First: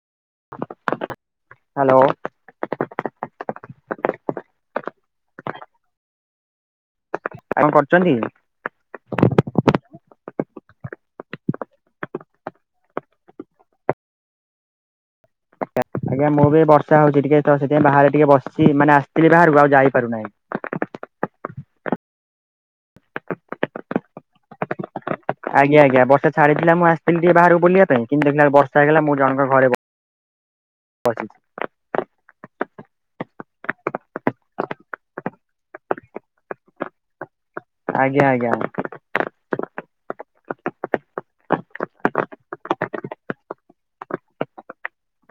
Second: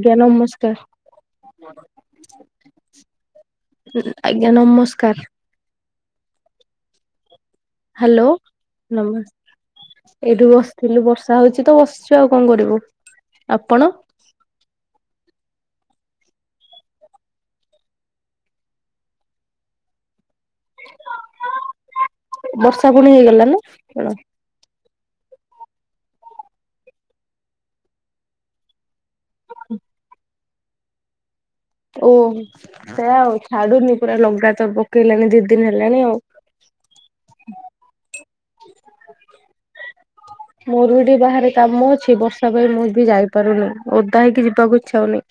ଆଜ୍ଞା ନମସ୍କାର। ହ୍ୟାଲୋ। ଆଜ୍ଞା ନମସ୍କାର। ଆପଣ କରୁଛନ୍ତି? ହ୍ୟାଲୋ ନମସ୍ ଏଇଠୁ ବସିଥିଲୁ ବର୍ଷା ହଉଛି ତ ବସିଛୁ ଆଉ କଣ କରିବୁ, ଆପଣ? ଆଜ୍ଞା ମୁଁ ବି ବର୍ଷା ହଉଛି ଟିକେ ତ ସେଥିପାଇଁ ବାହାରେ ଟିକେ ବସି ଚି ମାନେ ଆସିଥିଲି ବାହାରକୁ ଆଉ ଯାଇପାରୁନାହିଁ। ବର୍ଷା ପୁଣି ହେଇଗଲା ନା କଣ? ଆଜ୍ଞା ଆଜ୍ଞା ବର୍ଷା ଛାଡିଥିଲା ମୁଁ ଆସିଥିଲି ବାହାରକୁ ଟିକେ ବୁଲିବା ପାଇଁ କିନ୍ତୁ ଦେଖିଲା ବେଳକୁ ବର୍ଷା ହେଇଗଲା ମୁଁ ଜଣଙ୍କ ଘରେ ବ ଅଛି। ଓହ ସେ ଆଉ ଛାଡୁନି ପୁରା ଲଗାତର ପକେଇଲାଣି ଦି ଦିନ ହେଲାଣି ଆଉ। ଆଜ୍ଞା ଆଜ୍ଞା। ମୋର ବି ଟିକେ ବାହାରେ କାମ ଅଛି ବର୍ଷା ପାଇଁ ମୁଁ ବି ଯାଇପାରୁନି ଓଦା ହେଇକି ଯିବାକୁ ଇଛା ହଉନି।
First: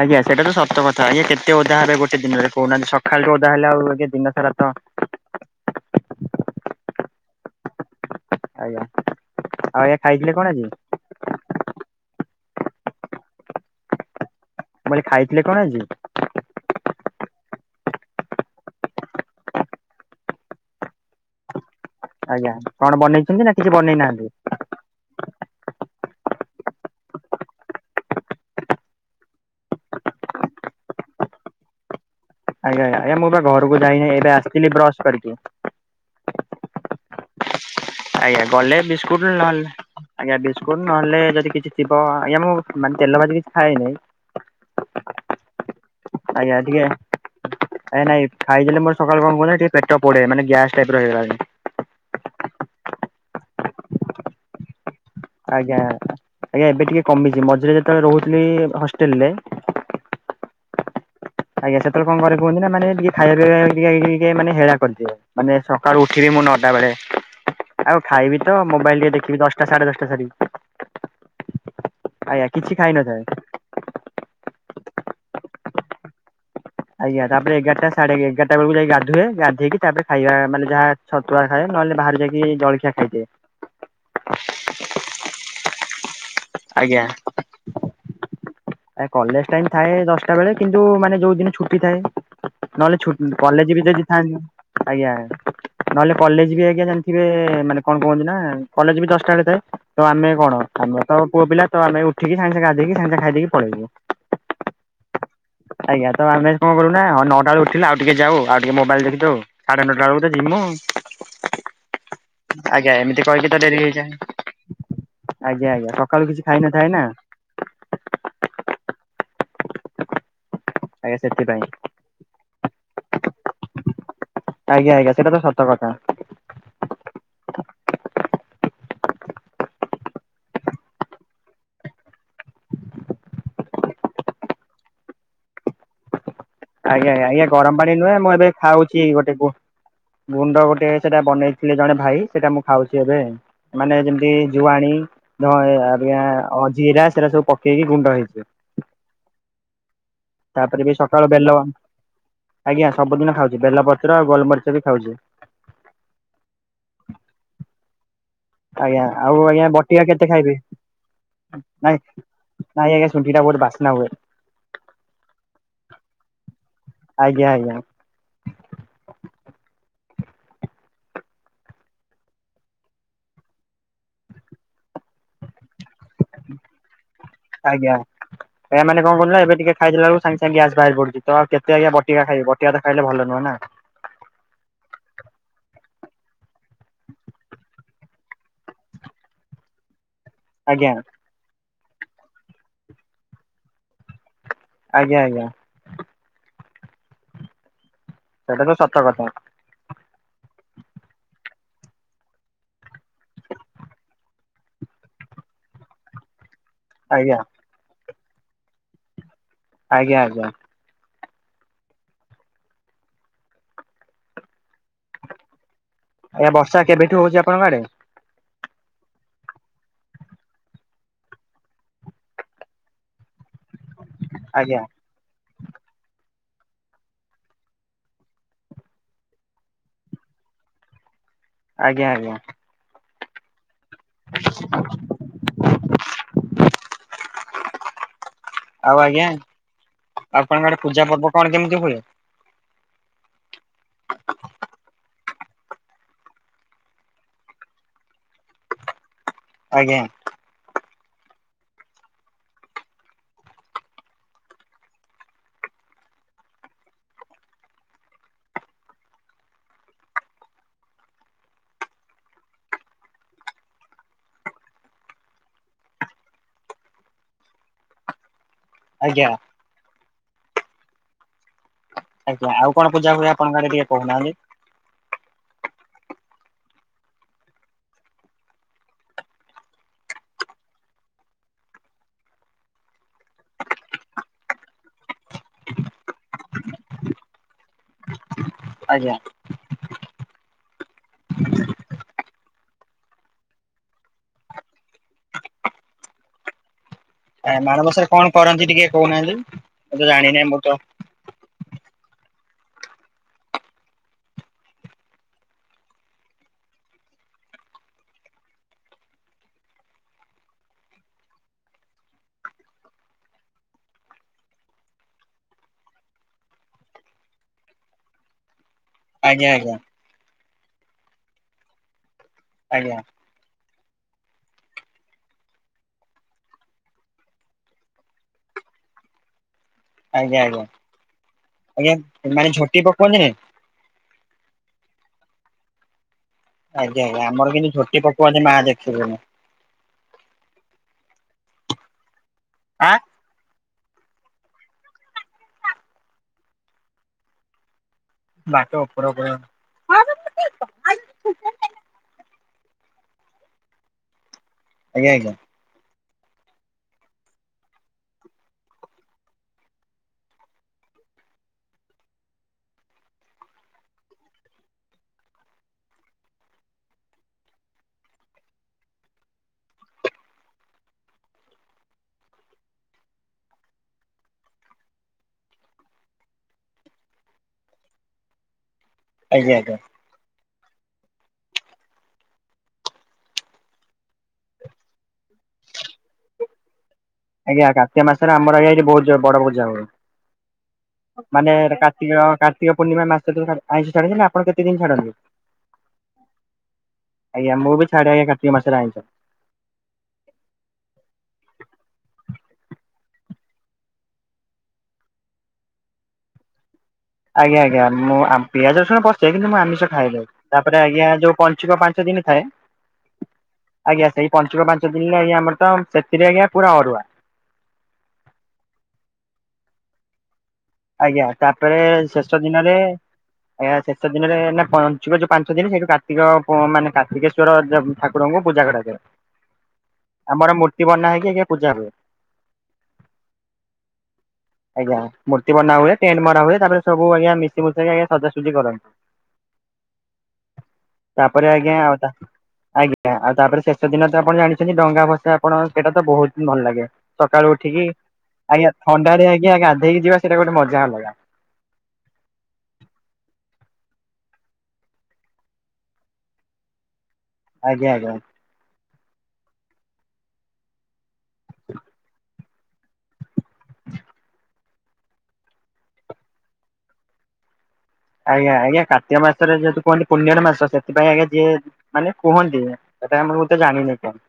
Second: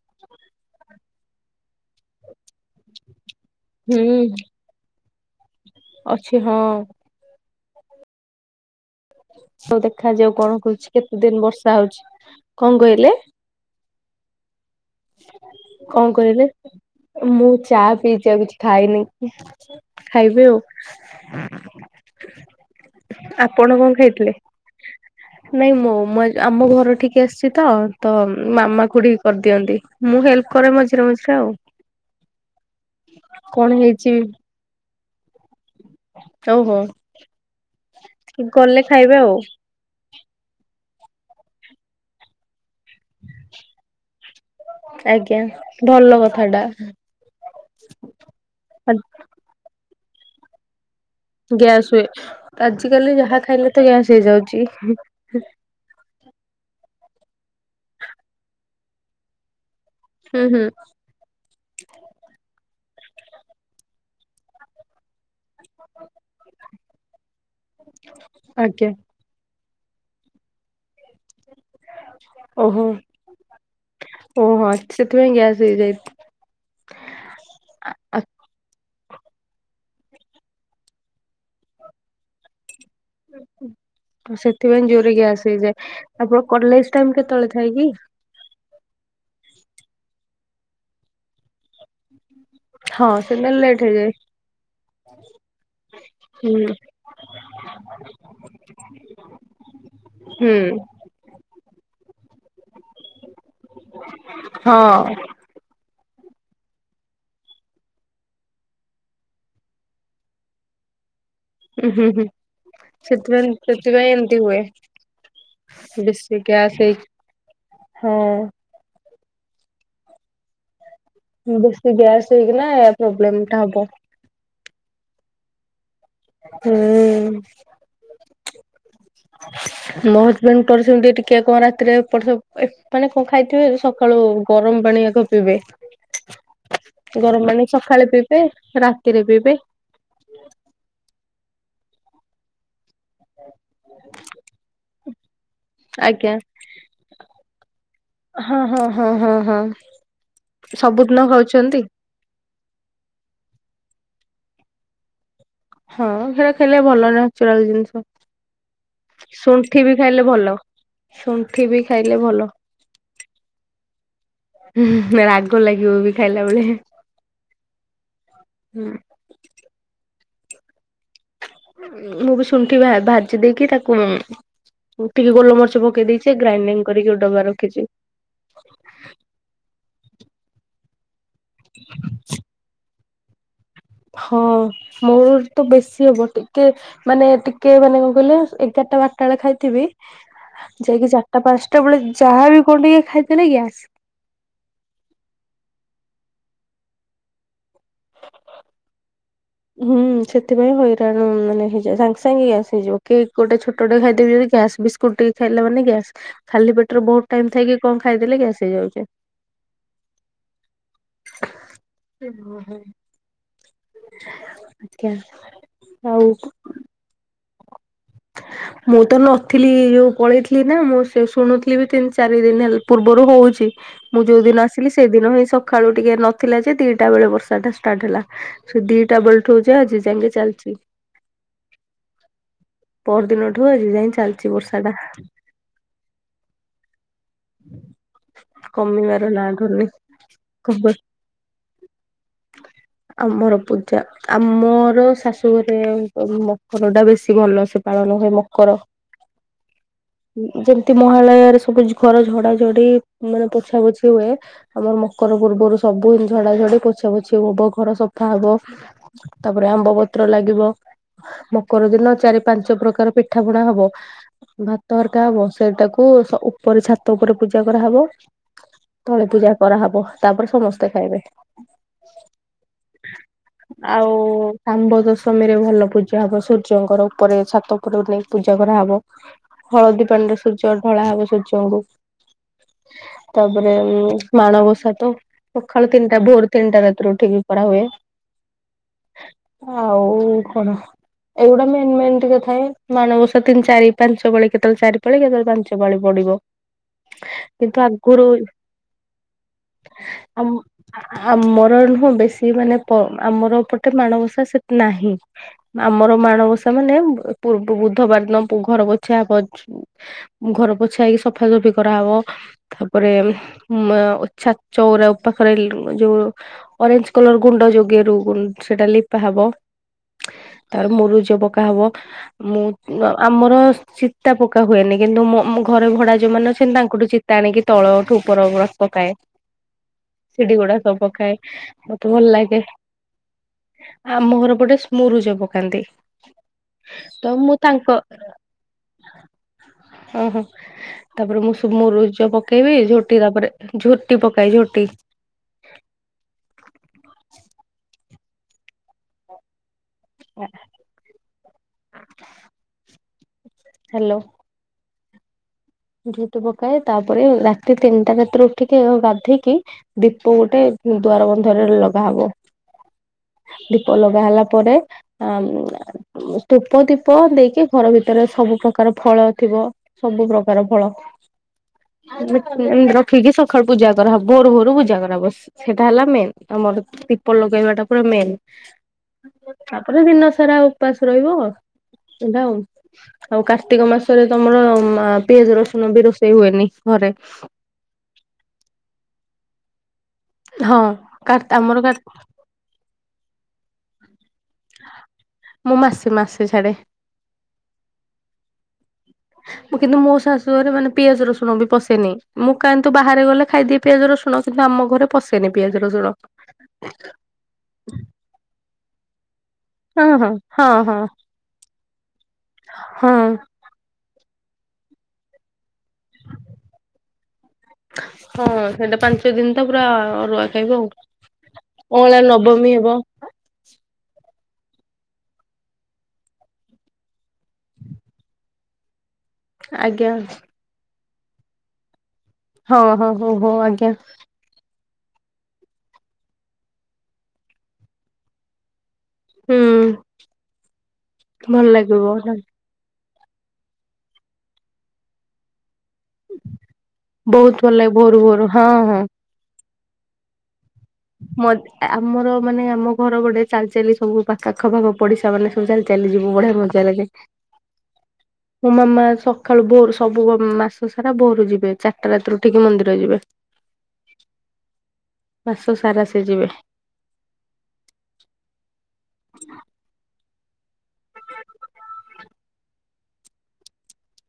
ଆଜ୍ଞା ସେଟା ତ ସତ କଥା ଏ କେତେ ଓଦା ହେବେଗୋଟେ ଦିନରେ କହୁନାହାନ୍ତି ସ ସଖାଳଠୁ ଓଦା ହେଲେ ଆଉ ହୁଁ ଦିନସାରା ତ ଅଛି ହଁ। ଆଜ୍ଞା। ହୋଉ ଆଉ ଆଜ୍ଞା ଦେଖା ଖାଇଥିଲେ ଯାଉ କଣ ଆଜି? କହୁଛି କେତେ ଦିନ ବର୍ଷା ହଉଛି, କଁ କହିଲେ? ମୁ କଲି ଖାଇଥିଲେ କଣ ଆଜି? କହିଲେ ମୁଁ ଚା ପିଇଛିି ଆଉ କିଛି ଖାଇନି। ଖାଇବି ଆଉ। ଆଜ୍ଞା କଣ ବନେଇଛନ୍ତି ନା ଆପଣ କିଛି କଣ ବନେଇ ଖାଇଥିଲେ? ନାହାନ୍ତି? ନାଇଁ ମୋ ମୁ ଆମ ଘର ଠିକି ଆସିଛି ତ ତ ମାମା ଖୁଡୀ କରିଦିଅନ୍ତି। ମୁଁ ହେଲ୍ପ କରେ ମଝିରେ ମଝିରେ ଆଉ। ଆଜ୍ଞା ଆଜ୍ଞା ମୁଁ ବା କଣ ଘରକୁ ଯାଇନିଁ ହେଇଛି ଏବେ ଆସିଥିଲି ବ୍ରଶ କରିକି। ସହୋ। ଆଜ୍ଞା ଗଲେ ବିସ୍କୁଟ ଆଉ ନହେଲେ ଆଜ୍ଞା ବିସ୍କୁଟ ନହେଲେ ଯଦି କିଛି ଥିବ ଆଜ୍ଞା ମୁଁ ମାନେ ତେଲଭାଜି କିଛି ଖାଇ ନେଇ। ଆଜ୍ଞା। ଭଲ କ ଆଜ୍ଞା ଟିକେ ନାଇ ନାଇ ଖାଇ ଦେଲେ ମୋର ସକାଳେ କଣ କୁହନି ଟିକେ ପେଟ ପୋଡେ ମାନେ ଗ୍ୟାସ୍ ଟାଇପ ର ହେଇଗଲାଣି। ଗ୍ୟାସ ହୁଏ, ଆଜ କାଲି ଯାହା ଖାଇଲେ ତ ଗ୍ୟାସ୍ ହେଇଯାଉଛି। ଆଜ୍ଞା ଆଜ୍ଞା ଏବେ ଟିକେ କମିଛି ମଝିରେ ଯେତେବେଳେ ରହୁଥିଲି ହଷ୍ଟେଲ ରେ ହୁଁ ହୁଁ। ଆଜ୍ଞା ସେତବେଳେ କଣକରେ କୁହନ୍ତି ନା ମାନେ ଟିକେ ଖାଇବାପିଇବା ଟିକେ ମାନେ ହେଳା କରିଦିଏ। ମାନେ ସକାଳୁ ଉଠିବି ମୁଁ ନଅଟା ବେଳେ ଆଉ ଖାଇବି ତ ଆଜ୍ଞା ମୋବାଇଲ ଟିକେ ଦେଖି ଖିବୀ ଦଶଟା ସାଢେ ଦଶଟା ସାରି। ଆଜ୍ଞା କିଛି ଓହୋ ଖାଇନଥାଏ ଓ ସେଥିପାଇଁ ଗ୍ୟାସ୍ ହେଇଯାଇ ଆଜ୍ଞା, ତାପରେ ଏଗାରଟା ସାଢେ ଏଗାର ବେଳେ ଯାଇକି ଗାଧୁଏ ଗାଧେଇକି ତାପରେ ଖାଇବା ମାନେ ଯାହା ଛତୁଆ ଖାଏ, ନହେଲେ ବାହାରେ ଯାଇକି ଜଳଖିଆ ଖାଇଦିଏ। ସେଥିପାଇଁ ଜୋରେ କି ଗ୍ୟାସ ହେଇଯାଏ, ଆପଣ କଲେଜ ଆଜ୍ଞା। ଟାଇମ କେତେବେଳେ ଥାଏ କି? କଲେଜ ଟାଇମ ଥାଏ ଦଶଟା ବେଳେ କିନ୍ତୁ ମାନେ ଯୋଉ ଦିନ ଛୁଟି ଥାଏ। ନହେଲେ ଛୁ‌ ହଁ ସେଦିନ କଲେଜ ଲେଟ୍ ବି ତ ଯିଏ ହେଇଯାଏ ଥାନ୍ତି ଆଜ୍ଞା। ନହେଲେ କଲେଜ ବି ହୁଁ ଆଜ୍ଞା ଜାଣିଥିବେ ମାନେ କଣ କୁହନ୍ତି, ନା କଲେଜ ବି ଦଶଟା ବେଳେ ଥାଏ। ତ ଆମେ କଣ ହୁଁ ଆମେ ତ ପୁଅ ପିଲା ତ ଆମେ ଉଠିକି ସାଙ୍ଗେ ସାଙ୍ଗେ ଗାଧେଇକି ସାଙ୍ଗେ ଖାଇଦେଇକି ଆଜ୍ଞା। ହଁ ଆଜ୍ଞା। ତ ଆମେ କଣ କରୁନା? ହଁ ନଅଟା ବେଳୁ ଉଠିଲେ। ଆଉ ଟିକେ ଯାଉ ଆଉ ଟିକେ ମୋବାଇଲ ଦେଖିଦଉ। ସାଢେ ନଅଟା ବେଳକୁ ତ ଯିମୁ। ହୁଁ ହୁଁ ହୁଁ ଆଜ୍ଞା ଏମିତି କହିକି ସେଥିପାଇଁ ତ ଡେରି ହେଇଯାଏ। ସେଥିପାଇଁ ଏମିତି ହୁଏ। ଆଜ୍ଞା ଆଜ୍ଞା ସକାଳୁ ବେଶୀ କିଛି ଗ୍ୟାସ ଖାଇନଥାଏ ହେଇ ନା ହଁ। ଆଜ୍ଞା ସେଥିପାଇଁ ବେଶୀ ଗ୍ୟାସ ହେଇକିନା ଏ ପ୍ରୋବ୍ଲେମ ଟା ହବ। ଆଜ୍ଞା ଆଜ୍ଞା ସେଟା ତ ସତ କଥା। ହୁଁ। [inaudible] ମୋ ହଜବେଣ୍ଡ ଙ୍କର ସେମିତି ଟିକେ କଣ ରାତିରେ ଏପଟ ସେପଟ ଏ ମାନେ କଣ ଖାଇଥିବେ ସକାଳୁ ଗରମ ପାଣି ଆଗ ପିଇବେ। ଆଜ୍ଞା ଆଜ୍ଞା ଗରମ ପାଣି ସକାଳେ ନୁହେଁ ମୁଁ ପିଇବେ ଏବେ ଖାଉଛି ରାତିରେ ଗୋଟେ କ ପିଇବେ ଗୁଣ୍ଡ ଗୋଟେ ସେଟା ବନେଇଥିଲେ ଜଣେ ଭାଇ ସେଟା ମୁଁ ଖାଉଛି ଏବେ। ମାନେ ଯେମିତି ଜୁଆଣୀ ଧ ଆ ଆଜ୍ଞା। ଅ ଜିରା ସେରା ସବୁ ପକେଇକି ଗୁଣ୍ଡ ହେଇଥିବ। ହଁ ହଁ ହଁ ହଁ ତାପରେ ବି ସକାଳୁ ସବୁଦିନ ବେଲ ଖାଉଛନ୍ତି? ଆଜ୍ଞା ସବୁଦିନ ଖାଉଛି ବେଲପତ୍ର ଆଉ ଗୋଲମରିଚ ବି ଖାଉଛି। ହଁ ହେରା ଖାଇଲେ ଭଲ ନାଚୁରାଲ ଜିନିଷ। ଆଜ୍ଞା ଆଉ ଆଜ୍ଞା ଶୁଣ୍ଠି ବି ବଟିକା ଖାଇଲେ କେତେ ଭଲ। ଖାଇବି? ଶୁଣ୍ଠି ବି ନାଇଁ ଖାଇଲେ ଭଲ ନାଇଁ ଆଜ୍ଞା ଶୁଣ୍ଠି ଟା ବୋହୁତ ବାସ୍ନା ହୁଏ। ହୁଁ ରାଗ ଲାଗିବ ବି ଖାଇଲା ବେଳେ ଆଜ୍ଞା ଆଜ୍ଞା ହଁ। ମୁଁ ବି ଶୁଣ୍ଠି ଭାଜି ଦେଇକି ତାକୁ ଟିକେ ଗୋଲମରିଚ ପକେଇ ଦେଇଛିି। ସେ ଗ୍ରାଇଣ୍ଡିଙ୍ଗ କରିକି ଗୋଟେ ଡବାରେ ରଖିଛି। ଏମାନେ କଣ କରୁଛନ୍ତି ଏବେ ଟିକେ ଖାଇ ଦେଲାକୁ ସାଙ୍ଗେ ସାଙ୍ଗେ ଗ୍ୟାସ ବାହାରି ପଡୁଛି। ତ କେତେ ଆଜ୍ଞା ବଟିକା ଖାଇବି ବଟିକା ଟା ଖାଇଲେ ଭଲ ନୁହେଁ ନା। ହଁ ମୋର ତ ବେଶୀ ହବ ଟିକେ ମାନେ ଟିକେ ମାନେ କଣ କହିଲେ ଏଗାରଟା ବାରଟା ବେଳେ ଖାଇଥିବି ଆଜ୍ଞା ଯାଇକି ଚାରିଟା ପାଞ୍ଚଟା ବେଳେ ଯାହାବି କଣ ଟିକେ ଖାଇଦେଲେ ଗ୍ୟାସ। ଆଜ୍ଞା ଆଜ୍ଞା। ସେଟା ତ ସତ କଥା। ହୁଁ ସେଥିପାଇଁ ହଇରାଣ ମାନେ ହେଇଯିବ ସାଙ୍ଗେ ସାଙ୍ଗେ ଗ୍ୟାସ୍ ହେଇଯିବ। କେକ୍ ଗୋଟେ ଛୋଟଟେ ଖାଇଦେବି ଯଦି ଗ୍ୟାସ୍ ବିସ୍କୁ ଟକି ଖାଇଲା ମାନେ ଗ୍ୟାସ୍। ଖାଲି ପେଟରେ ବୋହୁତ ଆଜ୍ଞା ଟାଇମ ଥାଇକି କଣ ଖାଇଦେଲେ ଗ୍ୟାସ୍ ହେଇଯାଉଛି। ଆଜ୍ଞା ଆଜ୍ଞା। ଏ ହଁ ହଁ। ଆଜ୍ଞା। ଆଜ୍ଞା ବର୍ଷା କେବେଠୁ ହଉଛି ଆପଣଙ୍କ ଆଡେ? [inaudible] ମୁଁ ତ ନଥିଲି ଯୋଉ ପଳେଇଥିଲି ନା। ମୁଁ ସେ ଶୁଣୁଥିଲି ବି ତିନି ଚାରି ଦିନ ପୂର୍ବରୁ ହଉଛି। ମୁଁ ଯୋଉ ଦିନ ଆଜ୍ଞା ଆସିଲି। ସେଦିନ ହିଁ ସକାଳୁ ଟିକେ ନଥିଲା ଯେ ଦିଟା ବେଳେ ବର୍ଷା ଟା ଷ୍ଟାର୍ଟ ହେଲା। ସେ ଦିଟା ବେଳଠୁ ଆଜି ଯାଏଁ ଚାଲିଛି। ଆଜ୍ଞା ଆଜ୍ଞା। ପରଦିନଠୁ ଆଜି ଯାଏଁ ଚାଲିଛି ବର୍ଷା ଟା। ଆଉ ଆଜ୍ଞା କମିବାର ନାଁ ଧରୁନି ଖବର। କଣ କେମିତି ହୁଏ? ହଁ ଆମର ପୂଜା ଆମର ଶାଶୁଘରେ ମକର ଟା ବେଶୀ ଭଲ ସେ ପାଳନ ହୁଏ ମକର। ଆଜ୍ଞା। ଯେମିତି ମହାଳୟରେ ସବୁ ଘର ଝଡାଝଡି ମାନେ ପୋଛା ପୋଛି ହୁଏ। ଆମର ମକର ପୂର୍ବରୁ ସବୁ ଝଡା ଝଡି ପୋଛା ପୋଛି ହବ ଘର ସଫା ହବ ତାପରେ ଆମ୍ବ ପତ୍ର ଲାଗିବ। ମକର ଦିନ ଚାରି ପାଞ୍ଚ ପ୍ରକାର ପିଠା ପଣା ହବ। ଭାତ ହରକା ହବ ସେଇଟାକୁ ସ ଉପରେ ଛାତ ଉପରେ ପୂଜା କରାହବ। ତଳେ ଆଜ୍ଞା ପୂଜା କରାହବ ତାପରେ ସମସ୍ତେ ଖାଇବେ। ଆଜ୍ଞ ଆଉ କଣ ପୂଜା ହୁଏ ଆପଣଙ୍କ କଡେ ଟିକେ କହୁନାହାନ୍ତି? ସାମ୍ବ ଦଶମୀ ରେ ଭଲ ପୂଜା ହବ ସୂର୍ଯ୍ୟଙ୍କର ଉପରେ ଛାତ ଉପରେ ନେଇ ପୂଜା କରାହବ। ହଳଦୀ ପାଣିରେ ସୂର୍ଯ୍ୟ ଢଳା ହବ ସୂର୍ଯ୍ୟଙ୍କୁ। ତାପରେ ମାଣବସା ତ ସକାଳୁ ତିନିଟା ଭୋର ତିନିଟା ରାତିରୁ ଉଠିକି ପାଢା ହୁଏ। ଆଜ୍ଞା। ଆଉ କଣ ଏଇଗୁଡା ମେନ୍ ମେନ୍ ଟିକେ ଥାଏ ମାଣବସା ତିନି ଚାରି ପାଞ୍ଚ ପାଳି କେତେବେଳେ ଚାରି ପାଳି କେତେବେଳେ ପାଞ୍ଚ ପାଳି ପଡିବ। ଆ କିନ୍ତୁ ମାଣବସାରେ ଆଗରୁ କଣ କରନ୍ତି ଟିକେ କହୁନାହାନ୍ତି ମୁଁ ତ ଆମ ଜାଣିନାହିଁ ମୁଁ ତ ଆମର ନୁହଁ ବେଶୀ ମାନେ ପ ଆମରପଟେ ମାଣବସା ସେ ନାହିଁ। ଆମର ମାଣବସା ମାନେ ପୂର୍ବ ବୁଧବାର ଦିନ ପୁ ଘର ପୋଛା ହବ ଝୋ ଘର ପୋଛା ହେଇକି ସଫାସଫି କରାହବ। ତାପରେ ମ୍ ଛା ଚଉରା ଉ ପାଖରେ ଲି ଯୋଉ ଅରେଞ୍ଜ କଲର ଗୁଣ୍ଡ ଯୋଉ ଗେରୁ ସେଟା ଲିପା ହବ। ଆଜ୍ଞା ଆଜ୍ଞା ତାପରେ ମୁରୁଜ ପକା ହବ ମୁଁ ଆଜ୍ଞା ମ ଆମର ଚିତା ପକା ହୁଏନି କିନ୍ତୁ ମୁଁ ମ ଘରେ ଭଡା ଯୋଉମାନେ ଅଛନ୍ତି ତାଙ୍କଠୁ ଚିତା ଆଣିକି ତଳଠୁ ଉପର ପକାଏ। ଆଜ୍ଞା ସିଡି ଆଜ୍ଞା। ଗୁଡା ସବୁ ପକାଏ ଆଜ୍ଞା ମତେ ଭଲ ମାନେ ଲାଗେ। ଝୋଟି ପକୁଅନ୍ତିନି ଆମ ଘର ପଟେ ମୁରୁଜ ପକାନ୍ତି। ଆଜ୍ଞା ତ ଆଜ୍ଞା ମୁଁ ଆମର କିନ୍ତୁ ତାଙ୍କ ଝୋଟି ପକୁଆନ୍ତି ମା ଦେଖିବୁନି। ଓହୋ ତାପରେ ମୁଁ ସବ ମୁରୁଜ ପକେଇବି ଆଁ ଝୋଟି ତାପରେ ଝୋଟି ପକାଏ ଝୋଟି। ବାଟ ଉପର ଉପର ଆଜ୍ଞା ହା ହ୍ୟାଲୋ। ଆଜ୍ଞା ଆଜ୍ଞା। ଝୁଟୁ ପକାଏ ତାପରେ ରାତି ତିନିଟା ରାତିରେ ଉଠିକି ଗାଧେଇକି ଦୀପ ଗୋଟେ ଦ୍ୱାର ବନ୍ଧରେ ଲଗାହବ। ଦ୍ୱୀପ ଲଗା ହେଲା ପରେ ଆମ୍ ଧୂପ ଦୀପ ଦେଇକି ଘର ଭିତରେ ସବୁ ପ୍ରକାର ଫଳ ଥିବ ସବୁ ପ୍ର କାର ଫଳ ରଖିକି ସକାଳୁ ପୂଜା କରାହବ ଭୋରୁ ଭୋରୁ ପୂଜା କରାହବ। ସେଟା ହେଲା ମେନ୍ ଆମର ଦ୍ୱୀପ ଲଗେଇବା ଟା ପୁରା ମେନ୍। ଆଜ୍ଞା ଆଜ୍ଞା ତାପରେ ଦିନ ସାରା ଆଉ ଉପାସ ରହିବ ଦାଉଁ ଆଉ କାର୍ତ୍ତିକ ମାସରେ ତମର ମା ପିଆଜ ରସୁଣ ବି ରୋଷେଇ ହୁଏନି ଘରେ। ଆଜ୍ଞା କାର୍ତିକ ମାସରେ ଆମର ଆଜ୍ଞା ବୋହୁତ୍ ଜୋର୍ ବଡ ଭଜି ହବ। ହଁ କା ମାନେ ଆମର ଏଟା କାର୍ତ୍ତିକ କାର୍ତ୍ତିକ ପୂର୍ଣ୍ଣିମା ମାସଠାରୁ ଖା ଆଇଁଷି ଛାଡନ୍ତି ନା ଆପଣ କେତେ ଦିନ୍ ଛାଡନ୍ତି? ମୁଁ ମାସେ ମାସେ ଛାଡେ। ଆଜ୍ଞା। ମୁଁ ବି ଛାଡେ ଆଜ୍ଞା କାର୍ତ୍ତିକ ମାସରେ ଆଇଁସ। ମୁଁ କିନ୍ତୁ ମୋ ଶାଶୁଘରେ ମାନେ ପିଆଜ ରସୁଣ ବି ପଶେନି, ମୁଁ କାନ୍ତୁ ବାହାରେ ଗଲେ ଖାଇଦିଏ। ପିଆଜ ରସୁଣ କିନ୍ତୁ ଆମ ଘରେ ପଶେନି ପିଆଜରସୁଣ। ଆଜ୍ଞା ଆଜ୍ଞ। ମୁଁ ଆମ୍ ପିଆଜ ରସୁଣ ପଶେ କିନ୍ତୁ ମୁଁ ଆମିସ ସ ହଁ ଖାଇଲୁ ହଁ ହଁ ତାପରେ ହଁ ଆଜ୍ଞା ଯୋଉ ପଞ୍ଚୁିକ ପାଞ୍ଚ ଦିନି ଥାଏ ହଁ। ଆଜ୍ଞା। ସେଇ ପାଞ୍ଚୁକ ପାଞ୍ଚ ଦିନି ଆଜ୍ଞା ଆମର ତ ସେଥିରେ ଆଜ୍ଞା ପୁରା ଅରୁଆ ହଁ ସେଇଟା ପାଞ୍ଚ ଦିନ୍ ତ ପୁରା ଅରୁଆ ଖାଇବ ଆଉ। ଆଜ୍ଞା। ତାପରେ ଅଁଳା ଶେଷ ନବମୀ ଦିନରେ ହେବ। କାହିଁକି ନା ଶେଷ ଦିନରେ ନା ପଞ୍ଚୁକ ଯୋଉ ପାଞ୍ଚ ଦିନ୍ ସେଇଠୁ କାର୍ତ୍ତିକ ପୁ ମାନେ କାର୍ତ୍ତିକେଶ୍ଵ ଚୋର ଯବ୍ ଠାକୁରଙ୍କୁ ପୂଜା କରାଯାଏ। ଆଜ୍ଞା ଆମର ମୂର୍ତ୍ତି ବନା ହେଇକି ଆଜ୍ଞା ପୂଜା ହୁଏ। ହଁ ହଁ ହୋଉ ହୋଉ ଆଜ୍ଞା। ଆଜ୍ଞା ମୂ ସିଏ ବାନାହୁଏ ଟେଣ୍ଟ ମରାହୁଏ ତାପରେ ସବୁ ଆଜ୍ଞା ମିଶି ମୂଷାକି ଆଜ୍ଞା ସଜାସୁଜି କରନ୍ତି। ହୁଁ ତାପରେ ଭଲ ଆଜ୍ଞା ଆଉ ଲାଗିବ। ତା ନା। ଆଜ୍ଞା ଆଜ୍ଞା। ଆଉ ତାପରେ ଶେଷ ଦିନ ତ ଆପଣ ଜାଣିଛନ୍ତି ଡଙ୍ଗା ଭସା ଆପଣ ସେଇଟା ତ ବୋହୁତ୍ ହିଁ ଭଲ ଲାଗେ ସକାଳୁ ବହୁତ ଭଲ ଉଠିକି ଲାଗେ ଭୋରୁ ଭୋରୁ ଆଜ୍ଞା ହଁ ହଁ। ଥଣ୍ଡା ରେ ଆଜ୍ଞା ଆାଧେଇକି ଯିବା ସେଇଟା ଗୋଟେ ମଜା ଅଲଗା। ମ ଆମର ମାନେ ଆମ ଘର ପଟେ ଚାଲି ଚାଲି ସବୁ ପାଖ ଆଖ ପାଖ ପଡିଶା ତା ମାନେ ସବୁ ଚାଲି ଚାଲି ଯିବୁ ବଢିଆ ମଜା ଲାଗେ। ଆଜ୍ଞା ଆଜ୍ଞା। ମୋ ମାମା ସଖାଳୁ ବୋରୁ ସବୁ ବ ମାସ ସାରା ବୋରୁ ଯିବେ ଚାର୍ଟା ରାତିରୁ ଉଠିକି ମନ୍ଦିର ଯିବେ। ମାସ ସାରା ସେ ଯିବେ। ଆଜ୍ଞା ଆଜ୍ଞା କାର୍ତିକ ମାସରେ ଯେହେତୁ କୁହନ୍ତି ପୂନ୍ୟର ମାସ ସେଥିପାଇ ଆଜ୍ଞା ଯିଏ ମାନେ କୁହନ୍ତି। ସେଟା ଆମର ବୋଧେ ଜାଣିନି କଣ।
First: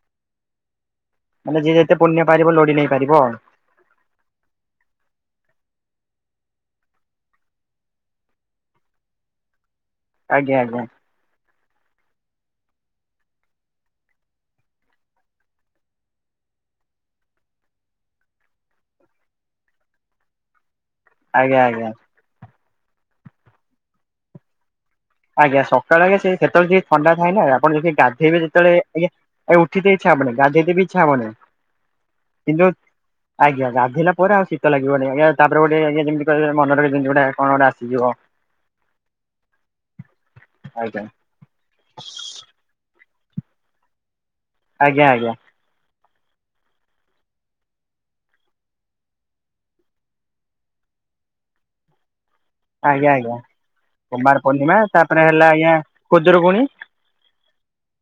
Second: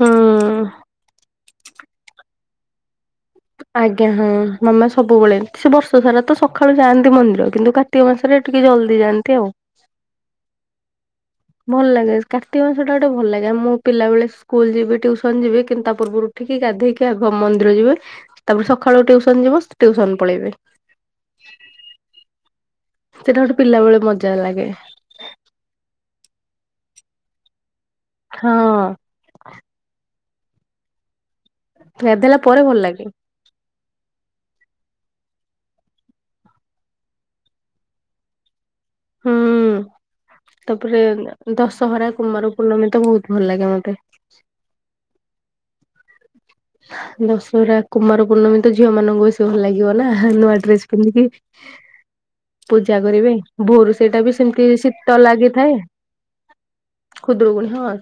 ହଁ। ମାନେ ଯିଏ ଯେତେ ପୁଣ୍ୟ ପାରିବ ଲୋଡି ନେଇ ପାରିବ ଆଉ। ଆଜ୍ଞା ହଁ ମାମା ସବୁବେଳେ ସେ ବର୍ଷ ସାରା ତ ସଖାଳୁ ଯାଆନ୍ତି ମନ୍ଦିର କିନ୍ତୁ କାର୍ କାର୍ତ୍ତିକ ମାସରେ ଟିକେ ଜଲ୍ଦି ଯାଆନ୍ତି ଆଉ। ଆଜ୍ଞା ଆଜ୍ଞା। ଭଲ୍ ଲାଗେ କାର୍ତ୍ତିକ ମାସଟା ଗୋଟେ ଭଲ୍ ଲାଗେ ମୁଁ ପିଲାବେଳେ ସ୍କୁଲ୍ ଯିବି ଟ୍ୟୁସନ୍ ଯିବି କିନ୍ତୁ ତା ପୂର୍ବୁରୁ ଉଠିକ ଗାଧେଇକି ଆଗ ମନ୍ଦିର ଯିବି, ତାପରେ ସଖାଳୁ ଟ୍ୟୁସନ୍ ଯିବୁ ଟ୍ୟୁସନ୍ ପଳେଇବେ। ଆଜ୍ଞା ଆଜ୍ଞା। ସେଟା ଗୋଟେ ପିଲାବେଳେ ମଜା ଲାଗେ। ଆଜ୍ଞା ସକାଳେ ଆଜ୍ଞା ସେଇ ସେତେବେଳେ ଟିକେ ଥଣ୍ଡା ଥାଏ ନା ଆପଣ ନିଜେ ଗାଧେଇବେ ଯେତେବେଳେ ହଁ ଆଜ୍ଞା ଉଠିଦେଇଚି। ଇଚ୍ଛା ହବନେଇଁ ଗାଧେଇତେ ବି ଇଚ୍ଛା ହବନେଇଁ। ଗାଧେଇଲା ପରେ ଭଲ୍ ଲାଗେ। ଆଜ୍ଞା ଗାଧେଇଲା ପରେ ଆଉ ଶୀତ ଲାଗିବନେଇଁ ଆଜ୍ଞା। ତାପରେ ଗୋଟେ ଆଜ୍ଞା ଯେମତି କଇବେ ମନରେ ଯେମିତି ଗୋଟାଏ କଣ ଗୋଟେ ଆସିଯିବ। ହୁଁ, ତାପରେ ଆଜ୍ଞା ଦଶହରା କୁମାର ପୂର୍ଣ୍ଣମୀ ତ ବୋହୁତ୍ ଭଲ ଲାଗେ ମତେ। ଆଜ୍ଞା ଆଜ୍ଞା। ଦଶହରା କୁମାର ପୂର୍ଣ୍ଣମୀ ତ ଝିଅ ମାନଙ୍କୁ ବେଶୀ ଭଲ ଲାଗିବ ନା ନୂଆ ଡ୍ରେସ ପିନ୍ଧିକି। [inaudible] ପୂଜା ଆଜ୍ଞା କରିବେ ଆଜ୍ଞା ଭୋରୁ ସେଇଟା ବି କୁମାର ସେମିତି ପୂର୍ଣ୍ଣିମା ଶୀତ ତାପରେ ହେଲା ଆଜ୍ଞା ଲାଗିଥାଏ। ଖୁଦୁରୁକୁଣୀ ଖୁଦୁରୁକୁଣୀ ହଁ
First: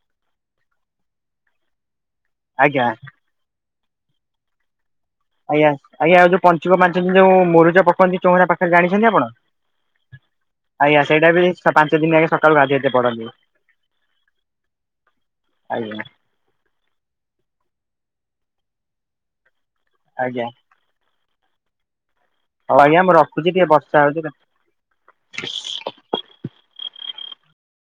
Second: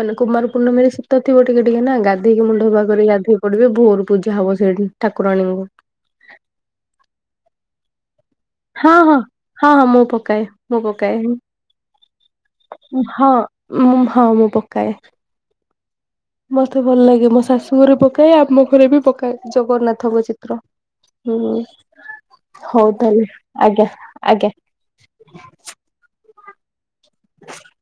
ମାନେ କୁମାର ପୂର୍ଣ୍ଣମୀରେ ଶୀତ ଥିବ ଟିକେ ଟିକେ ନା ଗାଧେଇକି ମୁଣ୍ଡ ଆଜ୍ଞା କରି ଗାଧେଇ ପଡ଼ିବେ ଭୋରୁ ପୂଜା ହବ ସେଇଠି। ଠାକୁରାଣୀଙ୍କୁ ଆଜ୍ଞା ଆଜ୍ଞା ଆଉ ଯୋଉ ପଞ୍ଚୁକ ପାଞ୍ଚ ଦିନି ଯୋଉ ମୁରୁଜ ପକାନ୍ତି ଚୋଉଁରା ପା ହଁ ଜାଣିଛନ୍ତି ହଁ ଆପଣ। ହଁ ହଁ ମୁଁ ପକାଏ ମୁଁ ଆଜ୍ଞା ପକାଏ ସେଇଟା ବି ପାଞ୍ଚ ଦିନ ଆଗେ ସକାଳୁ ଗାଧେଇ ଆସି ପଢ଼ନ୍ତି। ହଁ ମୁଁ ହଁ ମୁଁ ପକାଏ। ଆଜ୍ଞା। ମତେ ଭଲ ଲାଗେ ମୋ ଶାଶୁ ଘରେ ପକାଏ ଆମ ଘରେ ବି ପକାଏ ଜଗନ୍ନାଥଙ୍କ ଆଜ୍ଞା ଚିତ୍ର। ହୁଁ ହଉ ଆଜ୍ଞା ମୁଁ ତାହଲେ ରଖୁଛି ଟିକେ ଆଜ୍ଞା ବର୍ଷା ହଉଛି ଆଜ୍ଞା। [unintelligible] [unintelligible]